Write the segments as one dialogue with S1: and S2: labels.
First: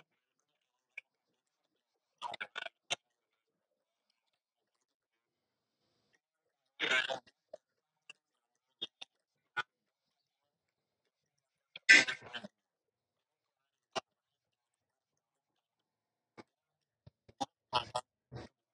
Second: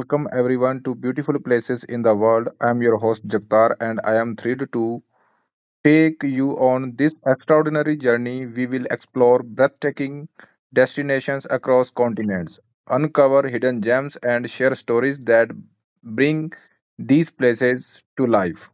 S1: Welcome everyone to Beautiful Places in the World. I am your host Jagtar and I am thrilled to take you on this extraordinary journey. We will explore breathtaking destinations across continents, uncover hidden gems and share stories that bring these places to life.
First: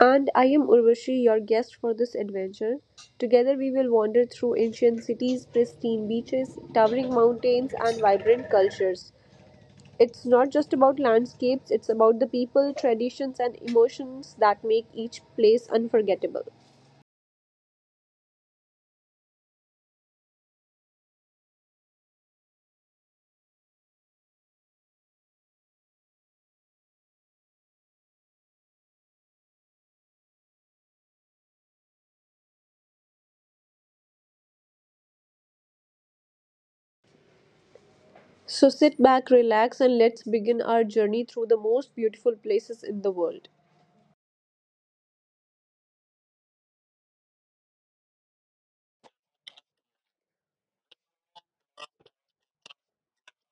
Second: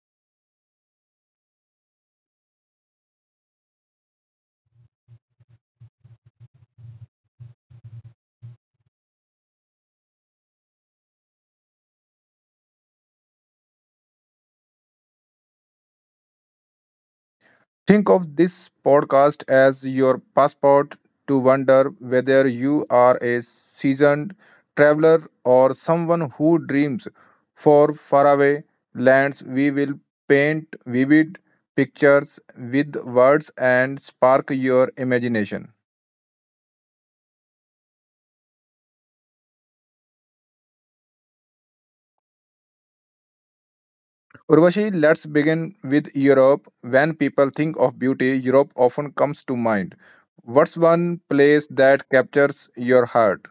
S2: And I am Urvashi, your guest for this adventure. Together we will wander through ancient cities, pristine beaches, towering mountains, and vibrant cultures. It's not just about landscapes, it's about the people, traditions, and emotions that make each place unforgettable.
S1: Think of this podcast as your passport to wonder whether you are a seasoned traveler or someone who dreams for faraway lands. We will paint vivid pictures with words and spark your imagination.
S2: So sit back, relax, and let's begin our journey through the most beautiful places in the world.
S1: Urvashi, let's begin with Europe. When people think of beauty, Europe often comes to mind. What's one place that captures your heart?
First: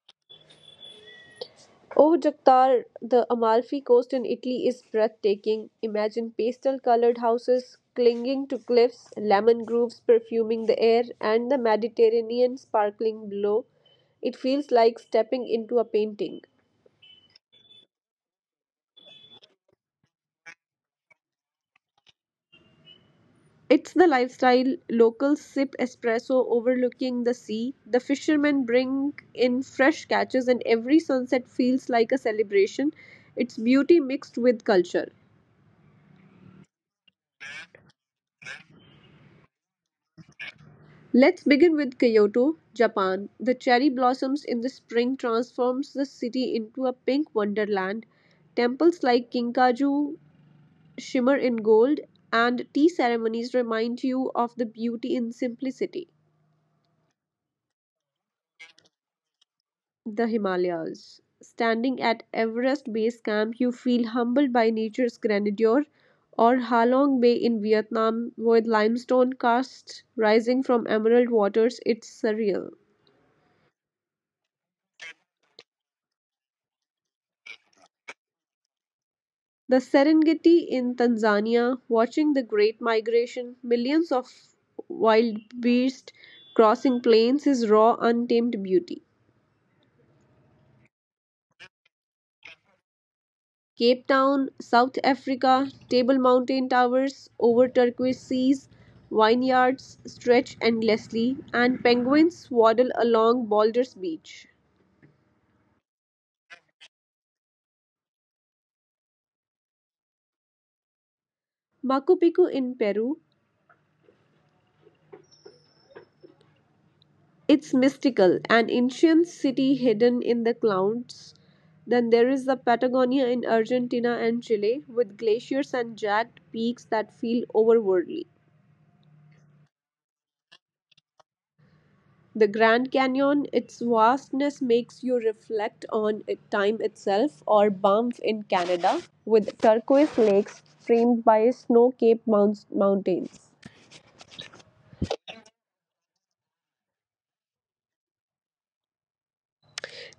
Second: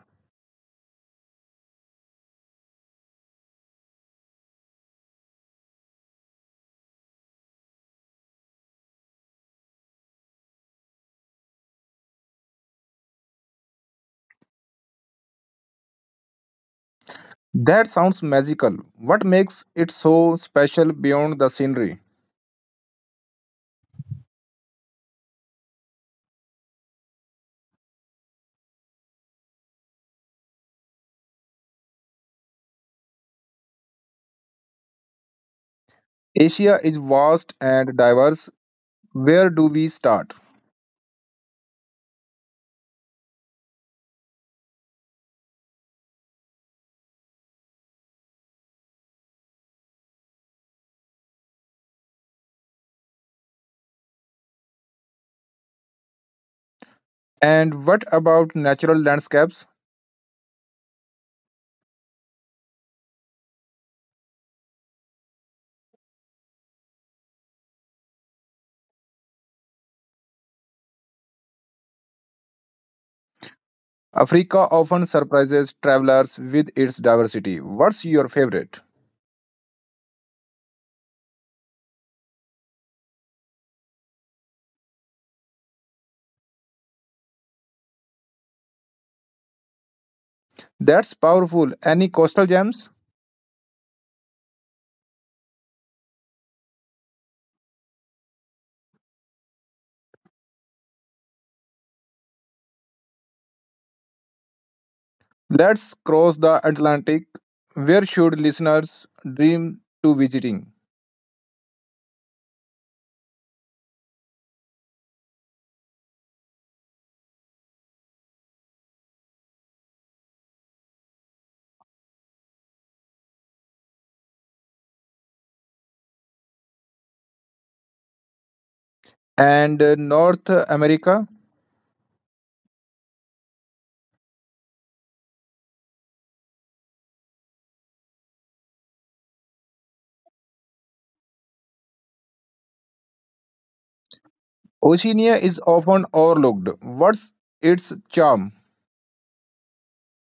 S2: Oh, Jactar, the Amalfi Coast in Italy is breathtaking. Imagine pastel colored houses clinging to cliffs, lemon groves perfuming the air, and the Mediterranean sparkling below. It feels like stepping into a painting.
S1: That sounds magical. What makes it so special beyond the scenery?
S2: It's the lifestyle. Locals sip espresso overlooking the sea. The fishermen bring in fresh catches, and every sunset feels like a celebration. It's beauty mixed with culture.
S1: Asia is vast and diverse. Where do we start?
S2: Let's begin with Kyoto, Japan. The cherry blossoms in the spring transforms the city into a pink wonderland. Temples like Kinkaju shimmer in gold and tea ceremonies remind you of the beauty in simplicity.
S1: And what about natural landscapes?
S2: The Himalayas. Standing at Everest Base Camp, you feel humbled by nature's grandeur, or Halong Bay in Vietnam, with limestone casts rising from emerald waters, it's surreal.
S1: Africa often surprises travelers with its diversity. What's your favorite?
S2: The Serengeti in Tanzania, watching the Great Migration, millions of wild beasts crossing plains is raw, untamed beauty.
S1: That's powerful. Any coastal gems?
S2: Cape Town, South Africa, Table Mountain towers over turquoise seas, vineyards stretch endlessly, and penguins waddle along Baldur's Beach.
S1: Let's cross the Atlantic. Where should listeners dream to visiting?
S2: Machu Picchu in Peru, it's mystical, an ancient city hidden in the clouds. Then there is the Patagonia in Argentina and Chile with glaciers and jagged peaks that feel overworldly.
S1: And North America.
S2: The Grand Canyon, its vastness makes you reflect on time itself, or Banff in Canada with turquoise lakes framed by snow capped mountains.
S1: Oceania is often overlooked. What's its charm?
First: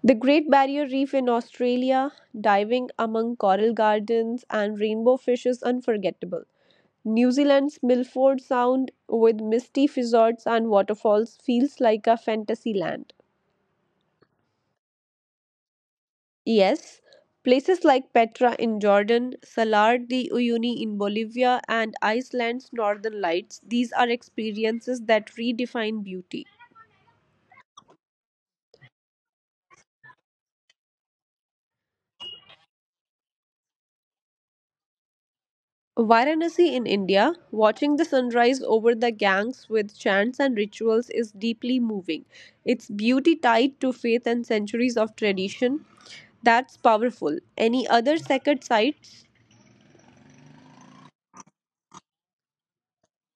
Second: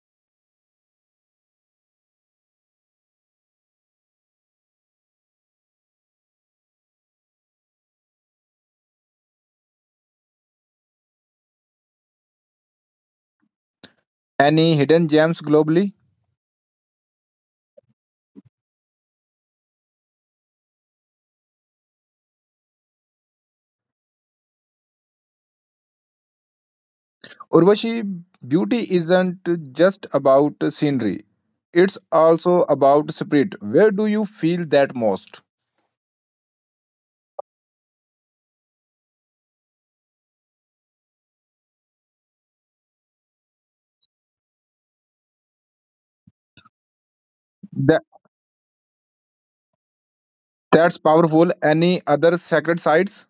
S2: The Great Barrier Reef in Australia, diving among coral gardens and rainbow fish is unforgettable. New Zealand's Milford Sound with misty fjords and waterfalls feels like a fantasy land.
S1: Any hidden gems globally?
S2: Yes, places like Petra in Jordan, Salar de Uyuni in Bolivia, and Iceland's Northern Lights, these are experiences that redefine beauty.
S1: Urvashi, beauty isn't just about scenery. It's also about spirit. Where do you feel that most?
S2: Varanasi in India, watching the sunrise over the Ganges with chants and rituals is deeply moving. Its beauty tied to faith and centuries of tradition, that's powerful. Any
S1: That,
S2: other sacred sites?
S1: that's powerful. Any other sacred sites?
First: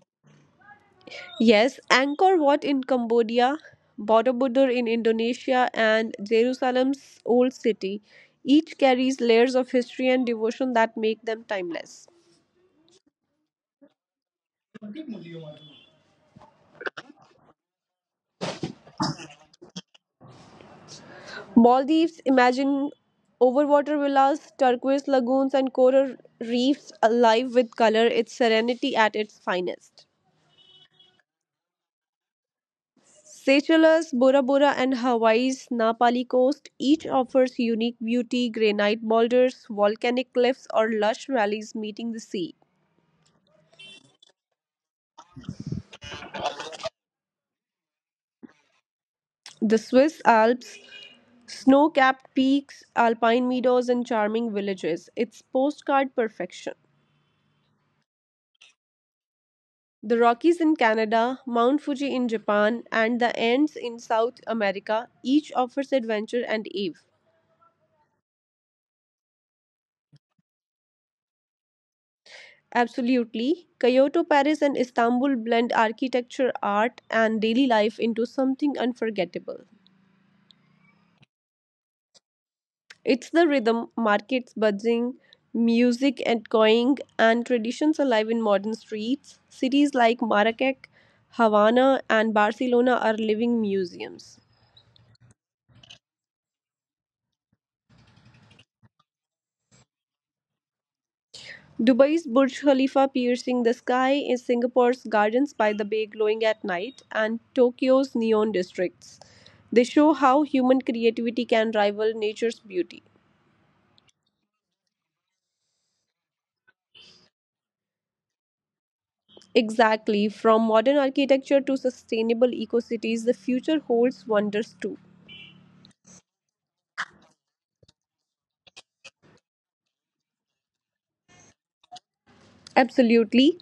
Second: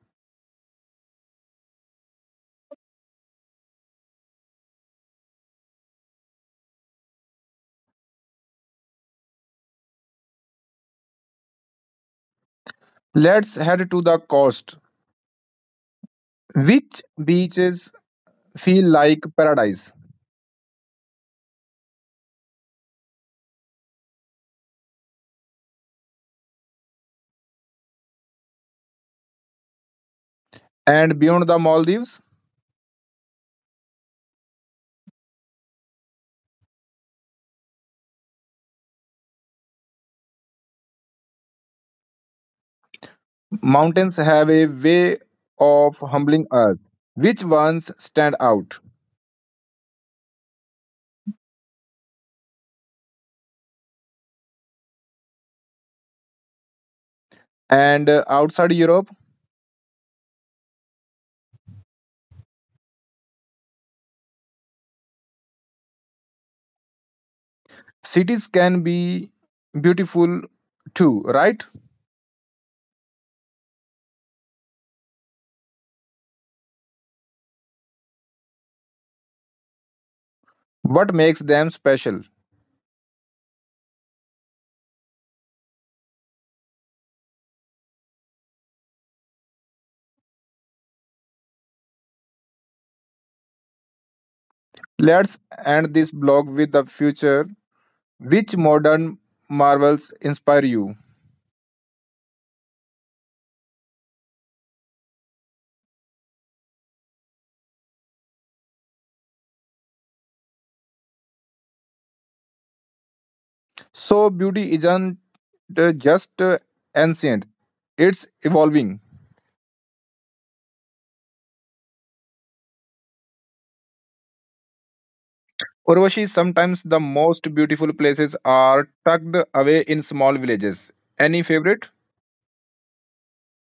S2: Yes, Angkor Wat in Cambodia, Borobudur in Indonesia, and Jerusalem's Old City. Each carries layers of history and devotion that make them timeless.
S1: Let's head to the coast. Which beaches feel like paradise?
S2: Maldives imagine overwater villas, turquoise lagoons, and coral reefs alive with color, its serenity at its finest.
S1: And beyond the Maldives,
S2: Seychelles, Bora Bora, and Hawaii's Napali coast each offers unique beauty, granite boulders, volcanic cliffs, or lush valleys meeting the sea.
S1: mountains have a way of humbling us. Which ones stand out?
S2: The Swiss Alps, snow capped peaks, alpine meadows, and charming villages. It's postcard perfection.
S1: And outside Europe,
S2: The Rockies in Canada, Mount Fuji in Japan, and the Andes in South America each offers adventure and awe.
S1: cities can be beautiful too, right?
S2: Absolutely, Kyoto, Paris, and Istanbul blend architecture, art, and daily life into something unforgettable.
S1: What makes them special?
S2: It's the rhythm, markets buzzing, music echoing, and traditions alive in modern streets. Cities like Marrakech, Havana, and Barcelona are living museums.
S1: Let's end this blog with the future. Which modern marvels inspire you?
S2: Dubai's Burj Khalifa piercing the sky is Singapore's gardens by the bay glowing at night and Tokyo's neon districts. They show how human creativity can rival nature's beauty.
S1: So beauty isn't just ancient, it's evolving.
S2: Exactly, from modern architecture to sustainable eco cities, the future holds wonders too.
S1: Urvashi, sometimes the most beautiful places are tucked away in small villages. Any favorite?
S2: Absolutely.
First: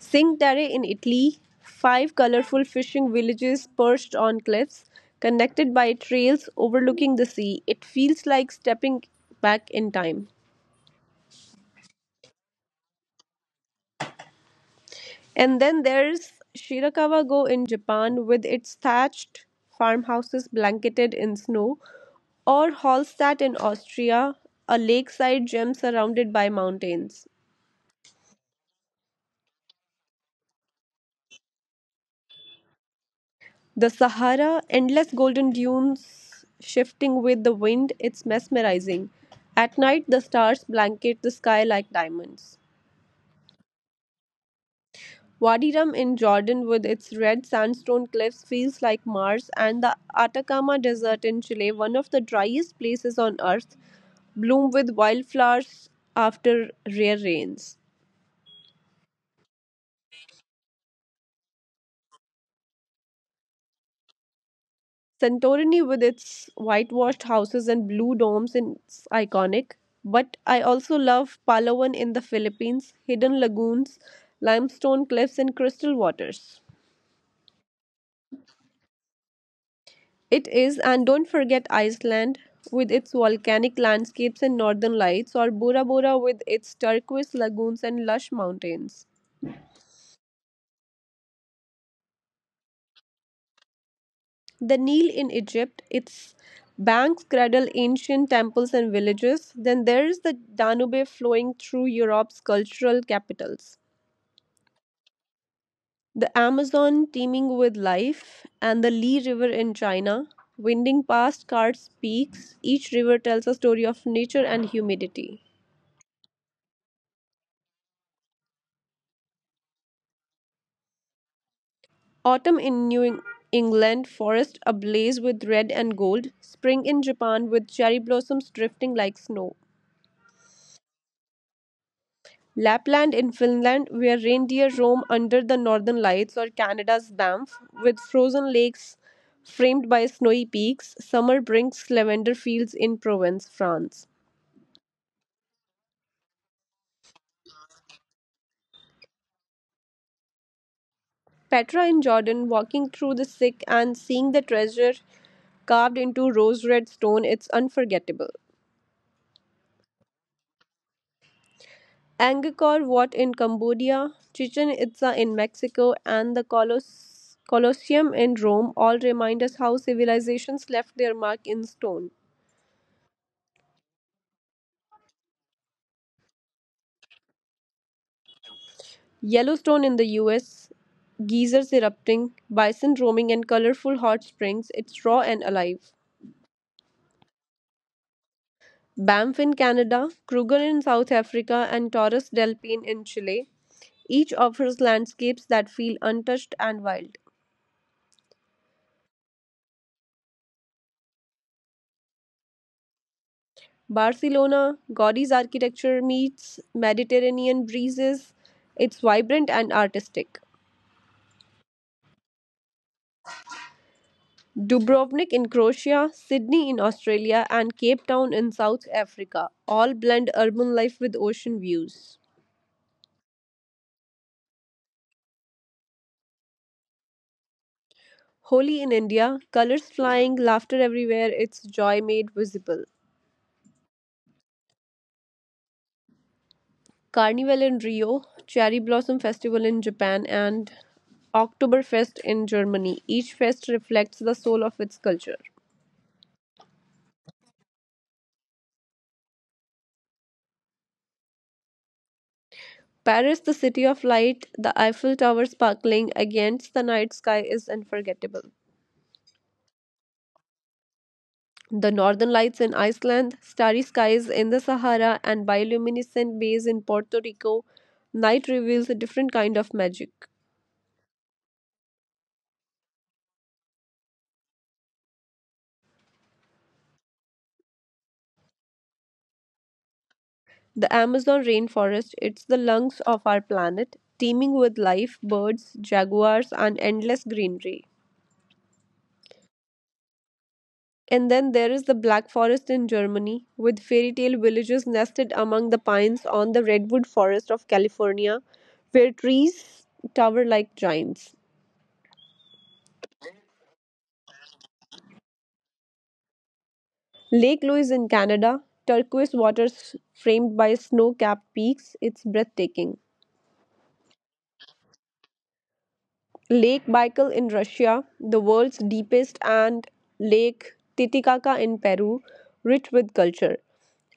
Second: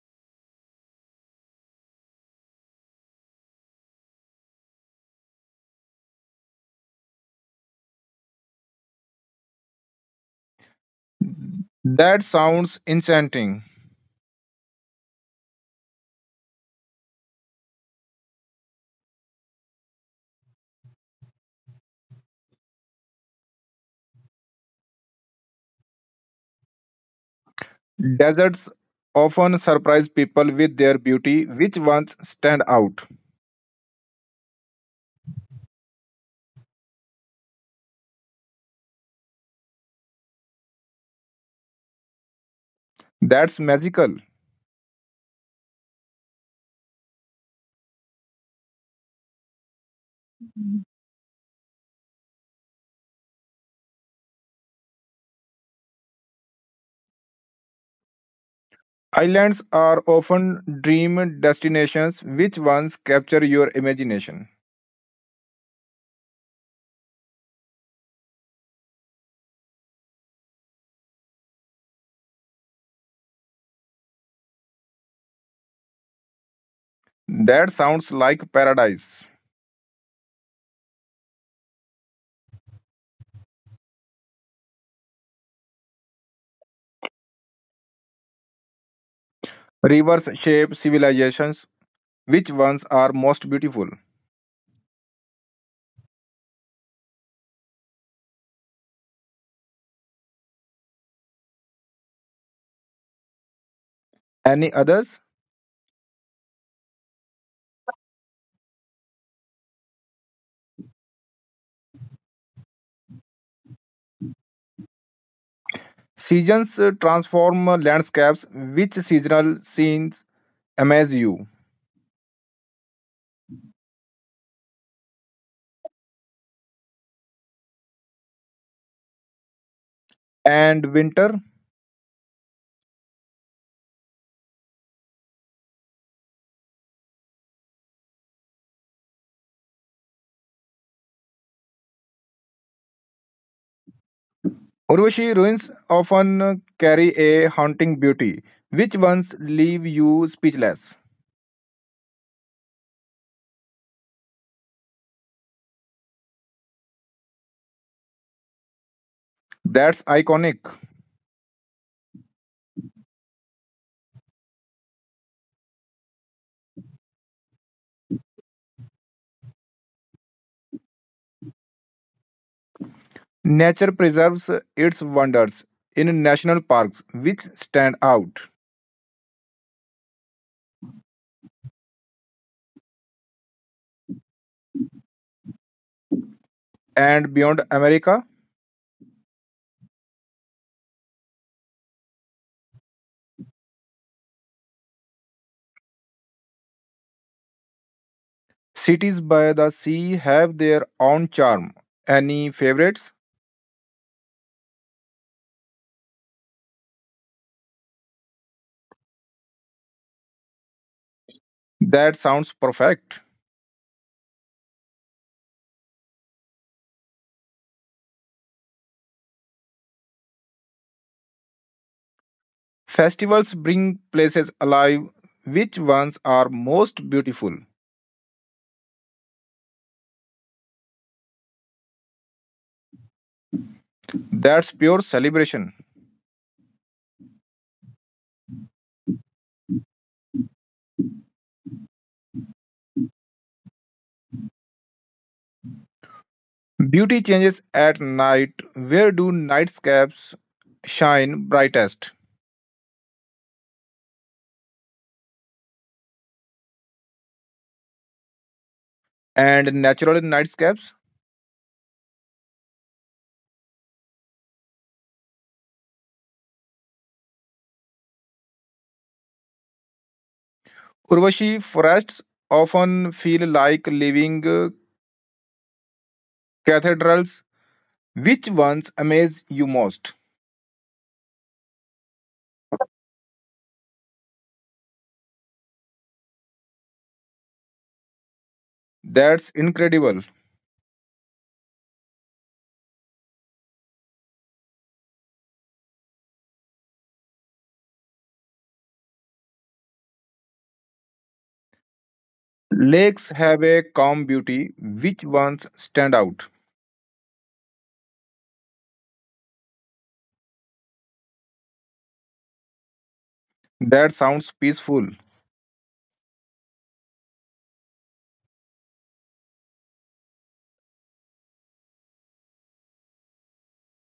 S2: Cinque Terre in Italy, five colorful fishing villages perched on cliffs, connected by trails overlooking the sea. It feels like stepping back in time.
S1: That sounds enchanting.
S2: And then there's Shirakawa go in Japan with its thatched farmhouses blanketed in snow, or Hallstatt in Austria, a lakeside gem surrounded by mountains.
S1: Deserts often surprise people with their beauty, which ones stand out?
S2: The Sahara, endless golden dunes shifting with the wind, it's mesmerizing. At night, the stars blanket the sky like diamonds.
S1: That's magical.
S2: Wadi Rum in Jordan with its red sandstone cliffs feels like Mars, and the Atacama Desert in Chile, one of the driest places on Earth, bloom with wildflowers after rare rains.
S1: Islands are often dream destinations, which ones capture your imagination?
S2: Santorini, with its whitewashed houses and blue domes, is iconic. But I also love Palawan in the Philippines, hidden lagoons, limestone cliffs, and crystal waters.
S1: That sounds like paradise.
S2: It is, and don't forget Iceland with its volcanic landscapes and northern lights, or Bora Bora with its turquoise lagoons and lush mountains.
S1: Rivers shape civilizations. Which ones are most beautiful?
S2: The Nile in Egypt, its banks cradle ancient temples and villages. Then there's the Danube flowing through Europe's cultural capitals.
S1: Any others?
S2: The Amazon teeming with life, and the Li River in China, winding past Karst peaks, each river tells a story of nature and humidity.
S1: Seasons transform landscapes. Which seasonal scenes amaze you?
S2: Autumn in England, forest ablaze with red and gold. Spring in Japan, with cherry blossoms drifting like snow.
S1: And winter?
S2: Lapland in Finland, where reindeer roam under the northern lights, or Canada's Banff, with frozen lakes framed by snowy peaks. Summer brings lavender fields in Provence, France.
S1: Urvashi ruins often carry a haunting beauty. Which ones leave you speechless?
S2: Petra in Jordan, walking through the sick and seeing the treasure carved into rose red stone, it's unforgettable.
S1: That's iconic.
S2: Angkor Wat in Cambodia, Chichen Itza in Mexico, and the Colosseum in Rome all remind us how civilizations left their mark in stone.
S1: Nature preserves its wonders in national parks, which stand out.
S2: Yellowstone in the US, geysers erupting, bison roaming, and colorful hot springs, it's raw and alive.
S1: And beyond America?
S2: Banff in Canada, Kruger in South Africa, and Torres del Paine in Chile each offers landscapes that feel untouched and wild.
S1: Cities by the sea have their own charm. Any favorites?
S2: Barcelona, Gaudí's architecture meets Mediterranean breezes. It's vibrant and artistic.
S1: That sounds perfect.
S2: Dubrovnik in Croatia, Sydney in Australia, and Cape Town in South Africa all blend urban life with ocean views.
S1: Festivals bring places alive. Which ones are most beautiful?
S2: Holi in India, colors flying, laughter everywhere, its joy made visible.
S1: That's pure celebration.
S2: Carnival in Rio, Cherry Blossom Festival in Japan, and Oktoberfest in Germany. Each fest reflects the soul of its culture.
S1: Beauty changes at night. Where do nightscapes shine brightest?
S2: Paris, the city of light, the Eiffel Tower sparkling against the night sky is unforgettable.
S1: And natural nightscapes?
S2: The northern lights in Iceland, starry skies in the Sahara, and bioluminescent bays in Puerto Rico, night reveals a different kind of magic.
S1: Urvashi forests often feel like living cathedrals. Which ones amaze you most?
S2: The Amazon rainforest, it's the lungs of our planet, teeming with life, birds, jaguars, and endless greenery.
S1: That's incredible.
S2: And then there is the Black Forest in Germany, with fairy tale villages nested among the pines on the redwood forest of California, where trees tower like giants.
S1: Lakes have a calm beauty. Which ones stand out?
S2: Lake Louise in Canada, turquoise waters framed by snow capped peaks, it's breathtaking.
S1: That sounds peaceful.
S2: Lake Baikal in Russia, the world's deepest, and Lake Titicaca in Peru, rich with culture.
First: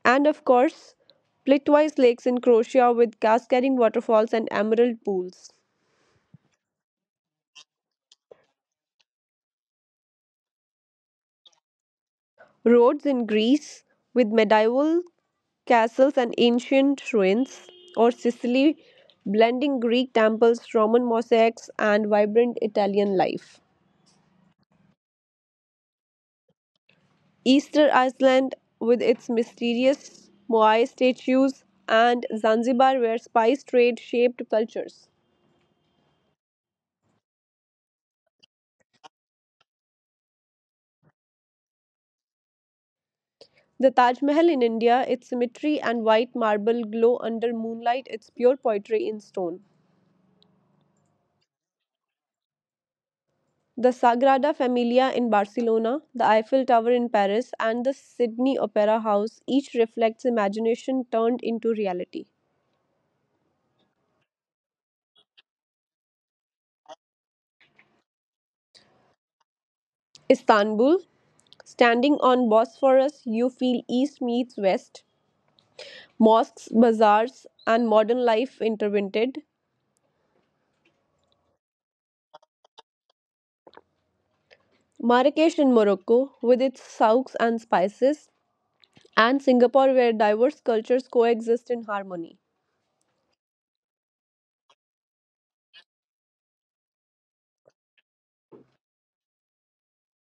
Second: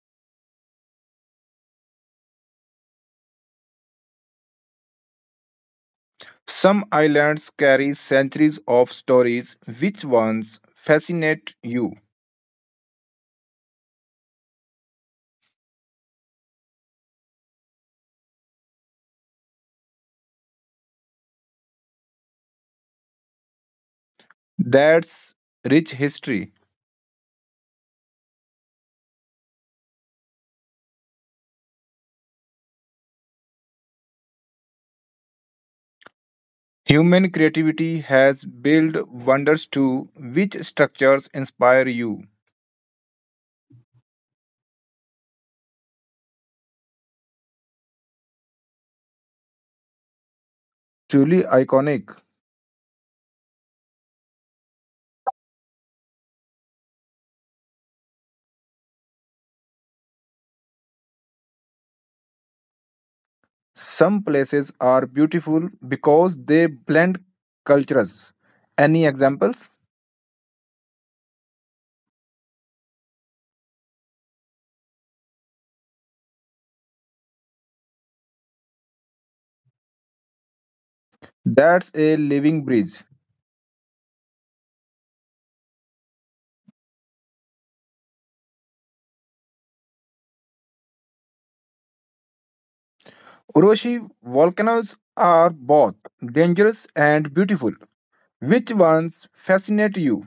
S2: And of course, Plitvice lakes in Croatia with cascading waterfalls and emerald pools.
S1: Some islands carry centuries of stories. Which ones fascinate you?
S2: Roads in Greece with medieval castles and ancient ruins, or Sicily blending Greek temples, Roman mosaics, and vibrant Italian life.
S1: That's rich history.
S2: Easter Iceland with its mysterious Moai statues, and Zanzibar, where spice trade shaped cultures.
S1: Human creativity has built wonders too. Which structures inspire you?
S2: The Taj Mahal in India, its symmetry and white marble glow under moonlight, its pure poetry in stone.
S1: Truly iconic.
S2: The Sagrada Familia in Barcelona, the Eiffel Tower in Paris, and the Sydney Opera House each reflects imagination turned into reality.
S1: Some places are beautiful because they blend cultures. Any examples?
S2: Istanbul, standing on Bosphorus, you feel East meets West, mosques, bazaars, and modern life intertwined.
S1: That's a living bridge.
S2: Marrakesh in Morocco, with its souks and spices, and Singapore, where diverse cultures coexist in harmony.
S1: Uroshi, volcanoes are both dangerous and beautiful. Which ones fascinate you?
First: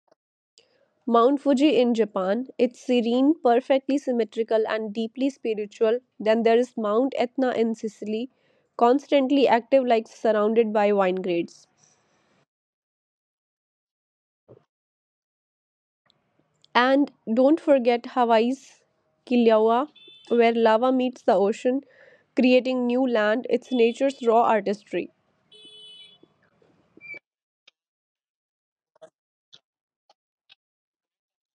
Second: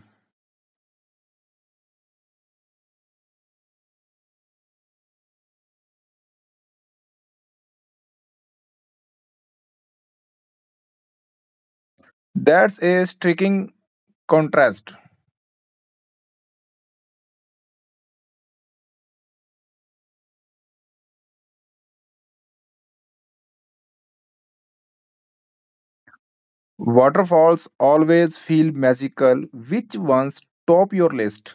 S2: Mount Fuji in Japan, it's serene, perfectly symmetrical, and deeply spiritual. Then there is Mount Etna in Sicily, constantly active, like surrounded by vineyards.
S1: That's a striking contrast.
S2: And don't forget Hawaii's Kilauea, where lava meets the ocean, creating new land. It's nature's raw artistry.
S1: Waterfalls always feel magical. Which ones top your list?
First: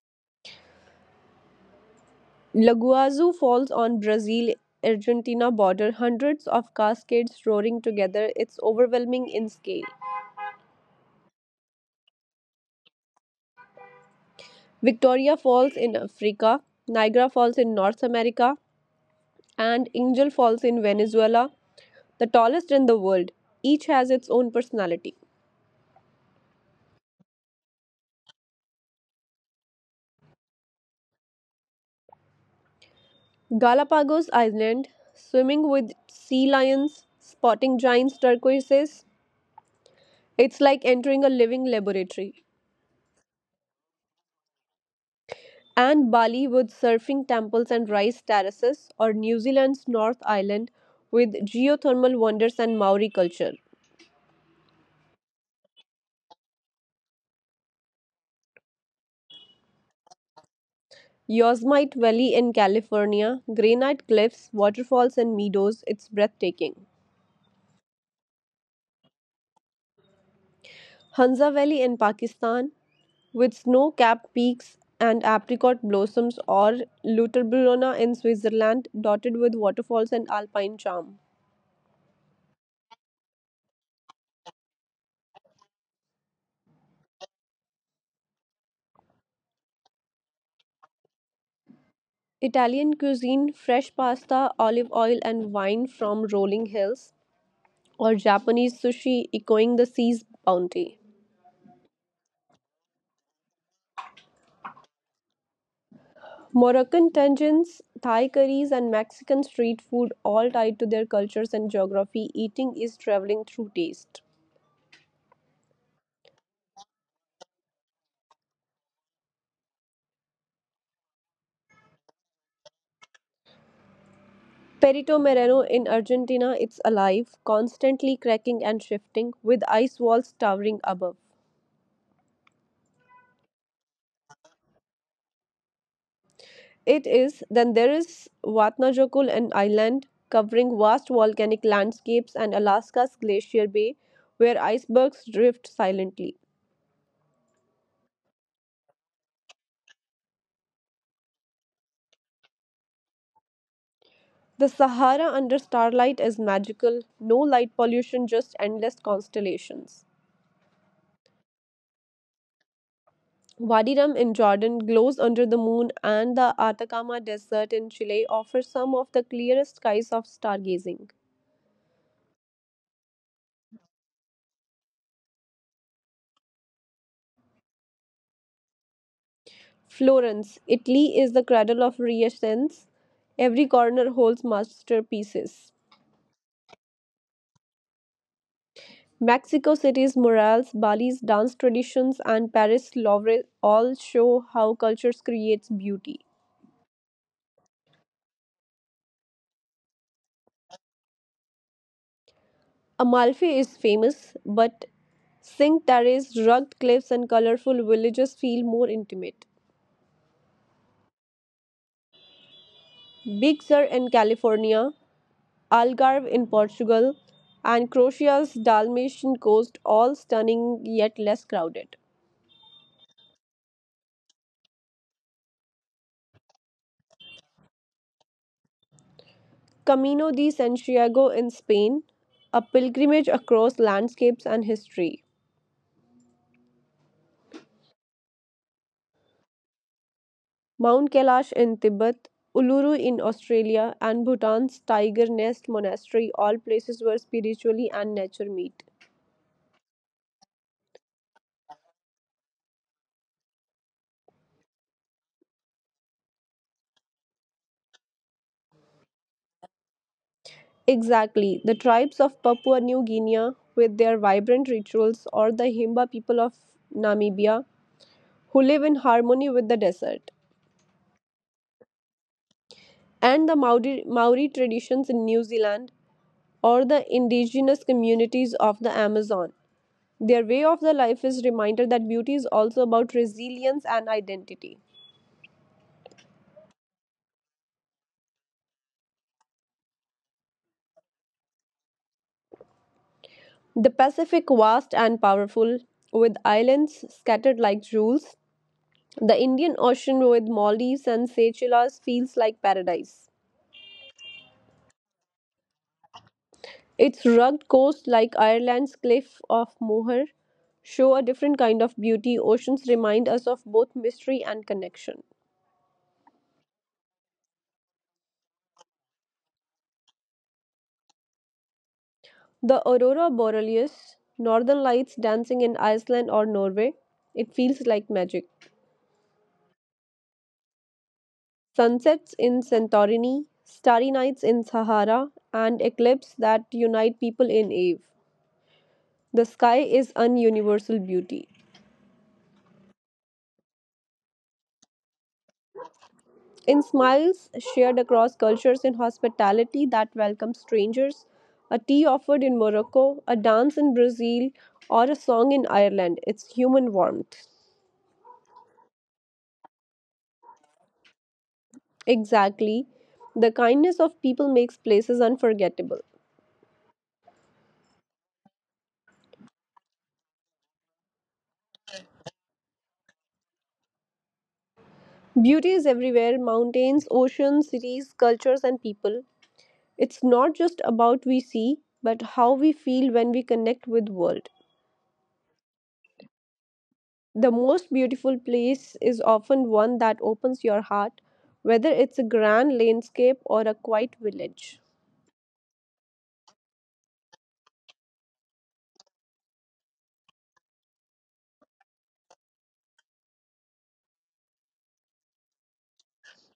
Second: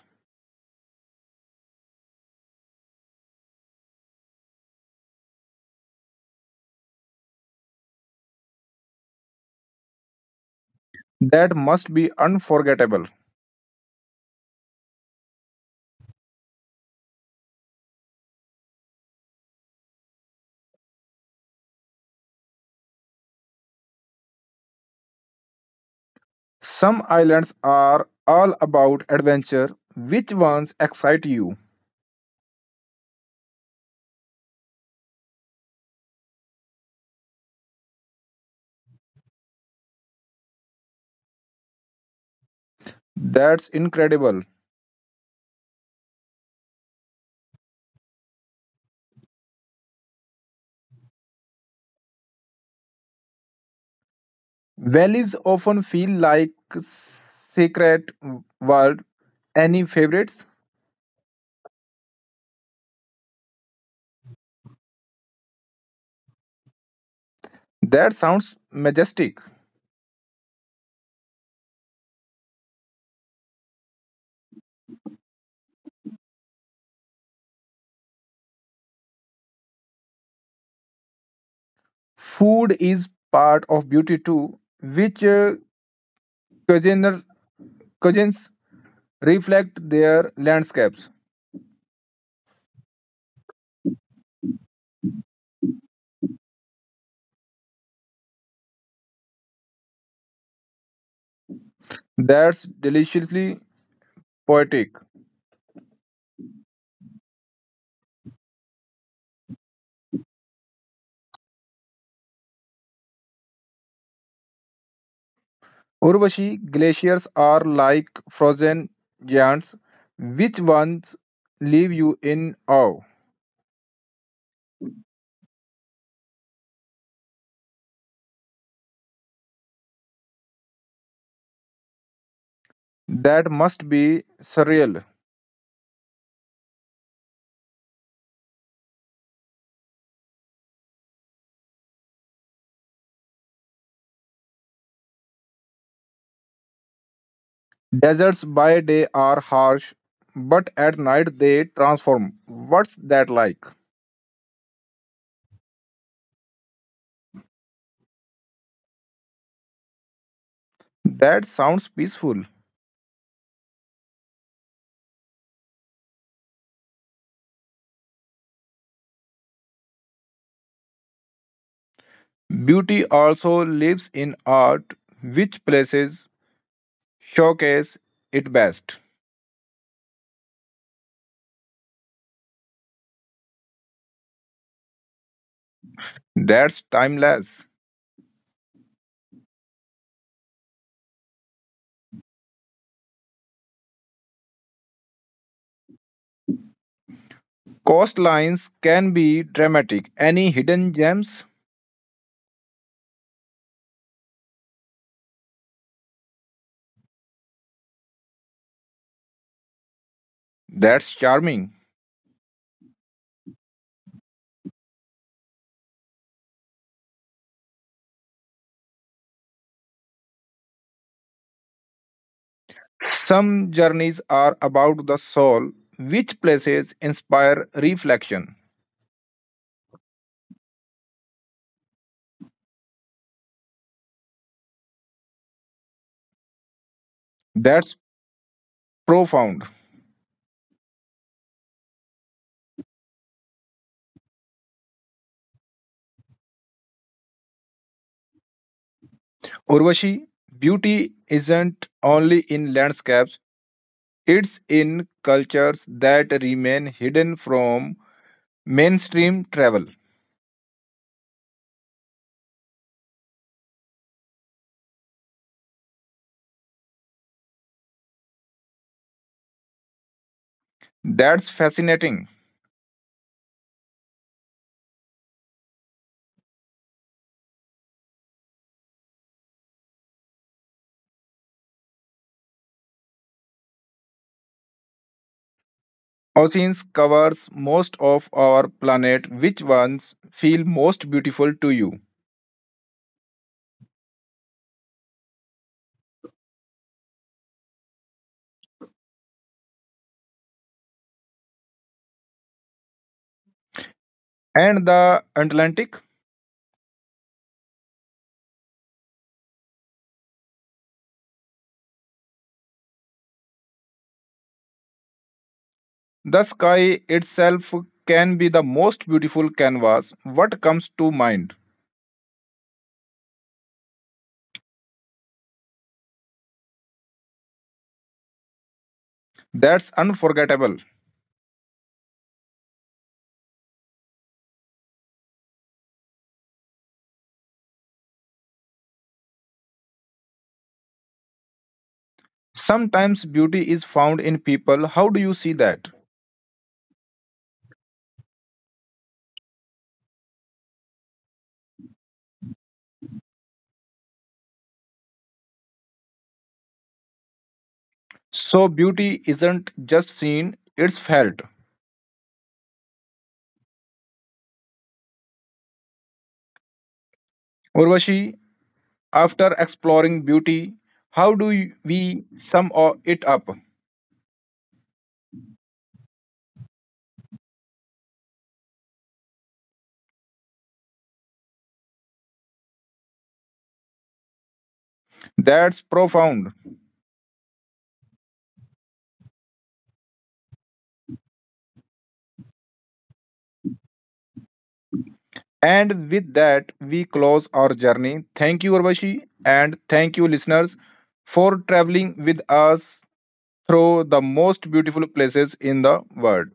S2: Laguazu Falls on Brazil Argentina border, hundreds of cascades roaring together. It's overwhelming in scale.
S1: That must be unforgettable.
S2: Victoria Falls in Africa, Niagara Falls in North America, and Angel Falls in Venezuela, the tallest in the world, each has its own personality.
S1: Some islands are all about adventure. Which ones excite you?
S2: Galapagos Island, swimming with sea lions, spotting giant turquoises, it's like entering a living laboratory.
S1: That's incredible.
S2: And Bali with surfing temples and rice terraces, or New Zealand's North Island with geothermal wonders and Maori culture.
S1: Valleys often feel like secret world. Any favorites?
S2: Yosemite Valley in California, granite cliffs, waterfalls, and meadows, it's breathtaking.
S1: That sounds majestic.
S2: Hunza Valley in Pakistan, with snow capped peaks and apricot blossoms, or Luterbrunna in Switzerland, dotted with waterfalls and alpine charm.
S1: Food is part of beauty too, which cuisiner- cuisines reflect their landscapes.
S2: Italian cuisine, fresh pasta, olive oil, and wine from rolling hills, or Japanese sushi, echoing the sea's bounty.
S1: That's deliciously poetic.
S2: Moroccan tangines, Thai curries, and Mexican street food all tied to their cultures and geography. Eating is traveling through taste.
S1: Urvashi, glaciers are like frozen giants, which ones leave you in awe.
S2: Perito Moreno in Argentina, it's alive, constantly cracking and shifting, with ice walls towering above.
S1: That must be surreal.
S2: It is, then there is Vatnajökull, an island covering vast volcanic landscapes and Alaska's Glacier Bay, where icebergs drift silently.
S1: Deserts by day are harsh, but at night they transform. What's that like?
S2: The Sahara under starlight is magical, no light pollution, just endless constellations.
S1: That sounds peaceful.
S2: Wadi Rum in Jordan glows under the moon, and the Atacama Desert in Chile offers some of the clearest skies of stargazing.
S1: Beauty also lives in art, which places showcase it best.
S2: Florence, Italy is the cradle of Renaissance. Every corner holds masterpieces.
S1: That's timeless.
S2: Mexico City's murals, Bali's dance traditions, and Paris' Louvre all show how cultures creates beauty.
S1: Coastlines can be dramatic. Any hidden gems?
S2: Amalfi is famous, but Cinque Terre's rugged cliffs and colorful villages feel more intimate.
S1: That's charming.
S2: Big Sur in California, Algarve in Portugal, and Croatia's Dalmatian coast all stunning yet less crowded.
S1: Some journeys are about the soul, which places inspire reflection.
S2: Camino de Santiago in Spain, a pilgrimage across landscapes and history.
S1: That's profound.
S2: Mount Kailash in Tibet, Uluru in Australia, and Bhutan's Tiger Nest Monastery, all places where spirituality and nature meet.
S1: Urvashi, beauty isn't only in landscapes, it's in cultures that remain hidden from mainstream travel.
S2: Exactly. The tribes of Papua New Guinea, with their vibrant rituals, or the Himba people of Namibia, who live in harmony with the desert,
S1: That's fascinating.
S2: and the Maori traditions in New Zealand, or the indigenous communities of the Amazon. Their way of the life is reminder that beauty is also about resilience and identity.
S1: Oceans covers most of our planet. Which ones feel most beautiful to you?
S2: The Pacific vast and powerful, with islands scattered like jewels, the Indian Ocean with Maldives and Seychelles feels like paradise.
S1: And the Atlantic?
S2: Its rugged coast, like Ireland's Cliff of Moher, show a different kind of beauty. Oceans remind us of both mystery and connection.
S1: The sky itself can be the most beautiful canvas. What comes to mind?
S2: The aurora borealis, northern lights dancing in Iceland or Norway, it feels like magic.
S1: That's unforgettable.
S2: Sunsets in Santorini, starry nights in Sahara, and eclipses that unite people in Ave. The sky is an universal beauty.
S1: Sometimes beauty is found in people. How do you see that?
S2: In smiles shared across cultures, in hospitality that welcomes strangers, a tea offered in Morocco, a dance in Brazil, or a song in Ireland, it's human warmth.
S1: So, beauty isn't just seen, it's felt.
S2: Exactly. The kindness of people makes places unforgettable.
S1: Urvashi, after exploring beauty, how do we it up?
S2: Beauty is everywhere mountains, oceans, cities, cultures, and people. It's not just about we see, but how we feel when we connect with world.
S1: That's profound.
S2: The most beautiful place is often one that opens your heart, whether it's a grand landscape or a quiet village.
S1: And with that, we close our journey. Thank you, Urvashi, and thank you, listeners, for traveling with us through the most beautiful places in the world.